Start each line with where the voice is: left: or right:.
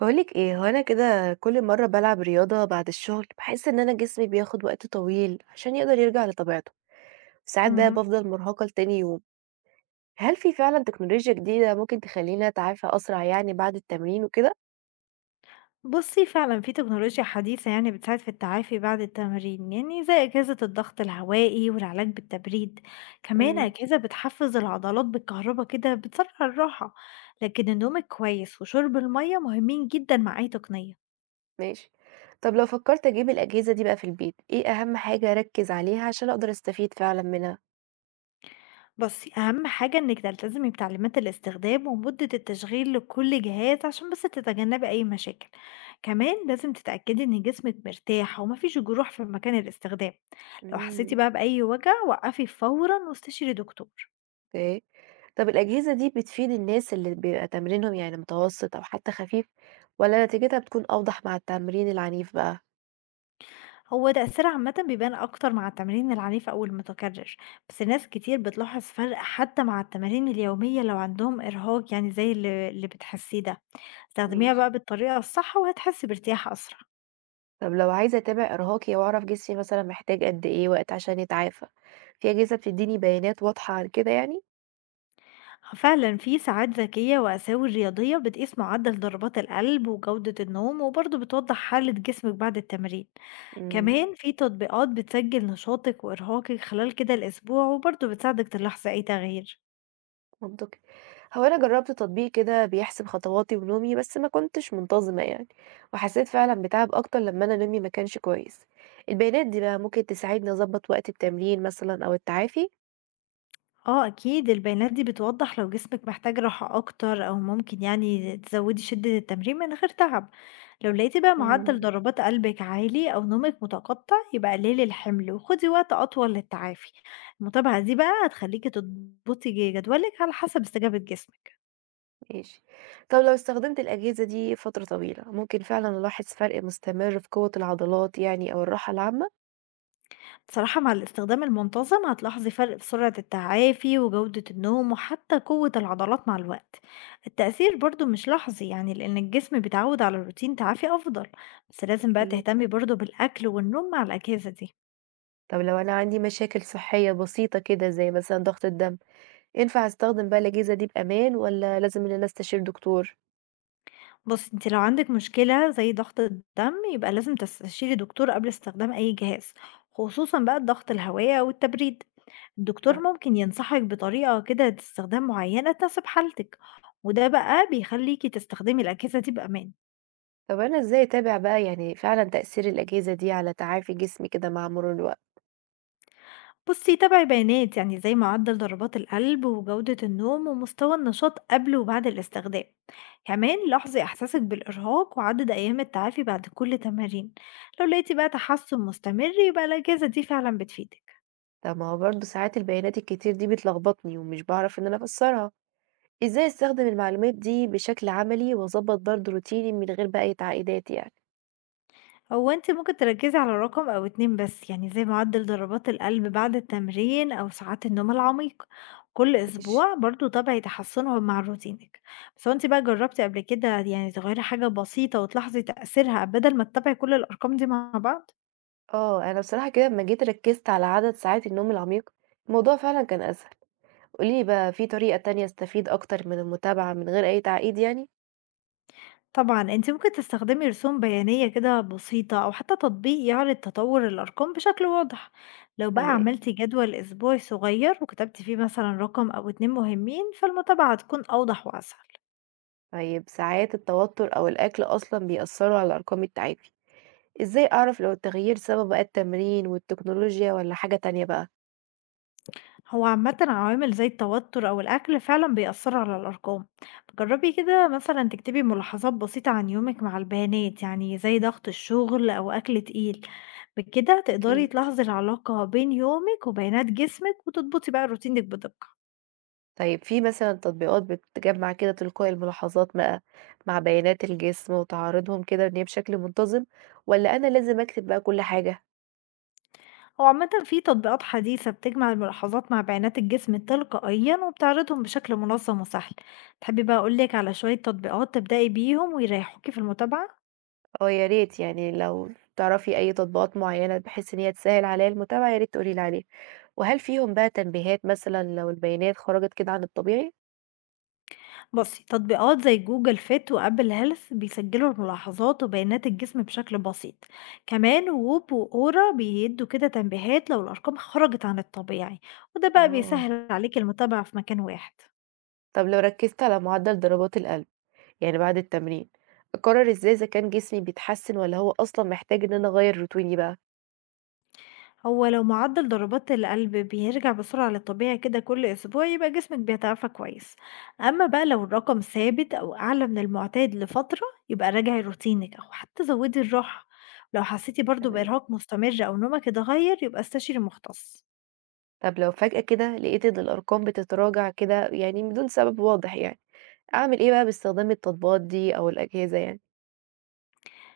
right: باقولِك إيه، هو أنا كده كل مرّة بالعب رياضة بعد الشغل، باحس إن أنا جسمي بياخد وقت طويل عشان يقدر يرجع لطبيعته، ساعات بقى
left: اهم.
right: بافضل مرهقة لتاني يوم. هل في فعلًا تكنولوجيا جديدة ممكن تخلّيني أتعافى أسرع يعني بعد التمرين وكده؟
left: بُصّي، فعلًا في تكنولوجيا حديثة بتساعد في التعافي بعد التمرين، يعني زي أجهزة الضغط الهوائي والعلاج بالتبريد، كمان
right: إمم،
left: أجهزة بتحفّز العضلات بالكهربا كده بتسرّع الراحة، لكن النوم الكويس وشرب المَيّة مهمين جدًا مع أي تقنية.
right: ماشي. طب لو فكّرت أجيب الأجهزة دي بقى في البيت، إيه أهم حاجة أركّز عليها عشان أقدر أستفيد فعلًا منها؟
left: بصي أهم حاجة إنك تلتزمي بتعليمات الاستخدام ومدة التشغيل لكل جهاز عشان بس تتجنبي أي مشاكل، كمان لازم تتأكدي إن جسمك مرتاح ومفيش جروح في مكان الاستخدام. لو حسيتي
right: إمم،
left: بقى بأي وجع وقفي فورا واستشيري دكتور.
right: أوكي. طب الأجهزة دي بتفيد الناس اللي بيبقى تمرينهم يعني متوسط أو حتى خفيف والّا نتيجتها بتكون أوضح مع التمرين العنيف بقى؟
left: هو تأثير عامة بيبان أكتر مع التمارين العنيفة أو المتكرر، بس ناس كتير بتلاحظ فرق حتى مع التمارين اليومية لو عندهم إرهاق، يعني زي اللي بتحسيه ده. استخدميها
right: ماشي.
left: بقى بالطريقة الصح وهتحسي بارتياح أسرع.
right: طب لو عايزة أتابع إرهاقي وأعرف جسمي مثلًا محتاج قد إيه وقت عشان يتعافى، في أجهزة بتديني بيانات واضحة عن كده يعني؟
left: فعلا في ساعات ذكية وأساور رياضية بتقيس معدل ضربات القلب وجودة النوم وبرضه بتوضح حالة جسمك بعد التمرين،
right: إمم،
left: كمان في تطبيقات بتسجل نشاطك وإرهاقك خلال كده الأسبوع وبرضه بتساعدك تلاحظ أي تغيير.
right: منطقي. هو أنا جربت تطبيق كده بيحسب خطواتي ونومي بس ما كنتش منتظمة يعني، وحسيت فعلًا بتعب أكتر لما أنا نومي ما كانش كويس. البيانات دي بقى ممكن تساعدني أضبط وقت التمرين مثلًا أو التعافي؟
left: آه أكيد، البيانات دي بتوضح لو جسمك محتاج راحة أكتر أو ممكن يعني تزودي شدة التمرين من غير تعب. لو لقيتي بقى معدل
right: إمم،
left: ضربات قلبك عالي أو نومك متقطع يبقى قللي الحمل وخدي وقت أطول للتعافي. المتابعة دي بقى هتخليكي تضبطي جدولك على حسب استجابة جسمك.
right: ماشي. طب لو استخدمت الأجهزة دي فترة طويلة، ممكن فعلًا ألاحظ فرق مستمر في قوة العضلات يعني أو الراحة العامة؟
left: بصراحة مع الاستخدام المنتظم هتلاحظي فرق في سرعة التعافي وجودة النوم وحتى قوة العضلات مع الوقت. التأثير برضو مش لحظي، يعني لأن الجسم بيتعود على روتين تعافي أفضل، بس لازم بقى
right: أكيد.
left: تهتمي برضو بالأكل والنوم مع الأجهزة دي.
right: طب لو أنا عندي مشاكل صحية بسيطة كده زي مثلًا ضغط الدم، ينفع أستخدم بقى الأجهزة دي بأمان والّا لازم إن أنا أستشير دكتور؟
left: بص انت لو عندك مشكلة زي ضغط الدم يبقى لازم تستشيري دكتور قبل استخدام أي جهاز، خصوصا بقى الضغط الهوائي أو التبريد.
right: ف
left: الدكتور ممكن ينصحك بطريقة كده استخدام معينة تناسب حالتك، وده بقى بيخليكي تستخدمي الأجهزة دي بأمان.
right: طب أنا إزاي أتابع بقى يعني فعلًا تأثير الأجهزة دي على تعافي جسمي كده مع مرور الوقت؟
left: بُصّي تابعي بيانات، يعني زي معدل ضربات القلب وجودة النوم ومستوى النشاط قبل وبعد الاستخدام، كمان لاحظي إحساسِك بالإرهاق وعدد أيام التعافي بعد كل تمارين. لو لقيتِ بقى تحسن مستمر يبقى الأجازة دي فعلًا بتفيدِك.
right: طب ما هو برضه ساعات البيانات الكتير دي بتلخبطني ومش باعرف إن أنا أفسرها، إزاي أستخدم المعلومات دي بشكل عملي وأضبط برضه روتيني من غير بقى أي تعقيدات يعني؟
left: هو أنتِ ممكن تركّزي على رقم أو 2 بس، يعني زي معدل ضربات القلب بعد التمرين أو ساعات النوم العميق، كل
right: ماشي.
left: أسبوع برضه تابعي تحسّنهم مع روتينِك. بس هو أنتِ بقى جرّبتِ قبل كده يعني تغيّري حاجة بسيطة وتلاحظي تأثيرها بدل ما تتابعي كل الأرقام دي مع بعض؟
right: آه، أنا بصراحة كده أمّا جيت ركّزت على عدد ساعات النوم العميق، الموضوع فعلًا كان أسهل. قولي لي بقى في طريقة تانية أستفيد أكتر من المتابعة من غير أي تعقيد يعني؟
left: طبعًا، أنتِ ممكن تستخدمي رسوم بيانية كده بسيطة أو حتى تطبيق يعرض تطوّر الأرقام بشكل واضح. لو بقى
right: تمام،
left: عملتِ جدول أسبوعي صغير وكتبتِ فيه مثلًا رقم أو 2 مهمين، فالمتابعة هتكون أوضح وأسهل.
right: طيب ساعات التوتر أو الأكل أصلًا بيأثروا على أرقام التعافي، إزاي أعرف لو التغيير سبب بقى التمرين والتكنولوجيا والّا حاجة تانية بقى؟
left: هو عامةً عوامل زي التوتر أو الأكل فعلًا بيأثروا على الأرقام، جربي كده مثلًا تكتبي ملاحظات بسيطة عن يومِك مع البيانات، يعني زي ضغط الشغل أو أكل تقيل، بكده تقدري
right: أكيد،
left: تلاحظي العلاقة بين يومِك وبيانات جسمِك وتضبطي بقى روتينِك بدقة.
right: طيب في مثلًا تطبيقات بتجمع كده تلقائي الملاحظات بقى مع بيانات الجسم وتعارضهم كده إن هي بشكل منتظم، والّا أنا لازم أكتب بقى كل حاجة؟
left: هو عامةً في تطبيقات حديثة بتجمع الملاحظات مع بيانات الجسم تلقائيًا وبتعرضهم بشكل منظم وسهل. تحبي بقى أقولك على شوية تطبيقات تبدأي بيهم ويريحوكي في المتابعة؟
right: آه يا ريت يعني لو تعرفي أي تطبيقات معينة بحيث إن هي تسهل عليّا المتابعة يا ريت تقولي لي عليها. وهل فيهم بقى تنبيهات مثلًا لو البيانات خرجت كده عن الطبيعي؟
left: بصي تطبيقات زي جوجل فيت وابل هيلث بيسجلوا الملاحظات وبيانات الجسم بشكل بسيط، كمان ووب واورا بيدوا كده تنبيهات لو الارقام خرجت عن الطبيعي، وده بقى
right: آه،
left: بيسهل عليك المتابعة في مكان واحد.
right: طب لو ركزت على معدل ضربات القلب يعني بعد التمرين، أقرر إزاي إذا كان جسمي بيتحسن والّا هو أصلًا محتاج إن أنا أغيّر روتيني بقى؟
left: هو لو معدل ضربات القلب بيرجع بسرعة للطبيعي كده كل أسبوع يبقى جسمك بيتعافى كويس. أما بقى لو الرقم ثابت أو أعلى من المعتاد لفترة يبقى راجعي روتينك أو حتى زودي الراحة. لو حسيتي برضو
right: تمام،
left: بإرهاق مستمر أو نومك اتغير يبقى استشيري مختص.
right: طب لو فجأة كده لقيت إن الأرقام بتتراجع كده يعني بدون سبب واضح يعني، أعمل إيه بقى باستخدام التطبيقات دي أو الأجهزة يعني؟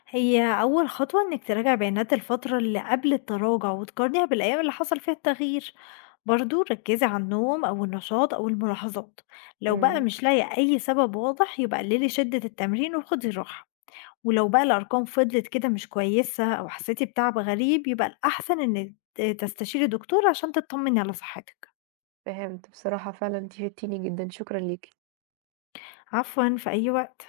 left: هي أول خطوة إنك تراجع بيانات الفترة اللي قبل التراجع وتقارنيها بالأيام اللي حصل فيها التغيير، برضو ركزي على النوم أو النشاط أو الملاحظات. لو بقى
right: إمم،
left: مش لاقي أي سبب واضح يبقى قللي شدة التمرين وخدي راحة، ولو بقى الأرقام فضلت كده مش كويسة أو حسيتي بتعب غريب يبقى الأحسن إنك تستشيري دكتور عشان تطمني على صحتك.
right: فهمت، بصراحة فعلًا أنتِ فدتيني جدًا، شكرًا ليكِ.
left: عفوا، في أي وقت.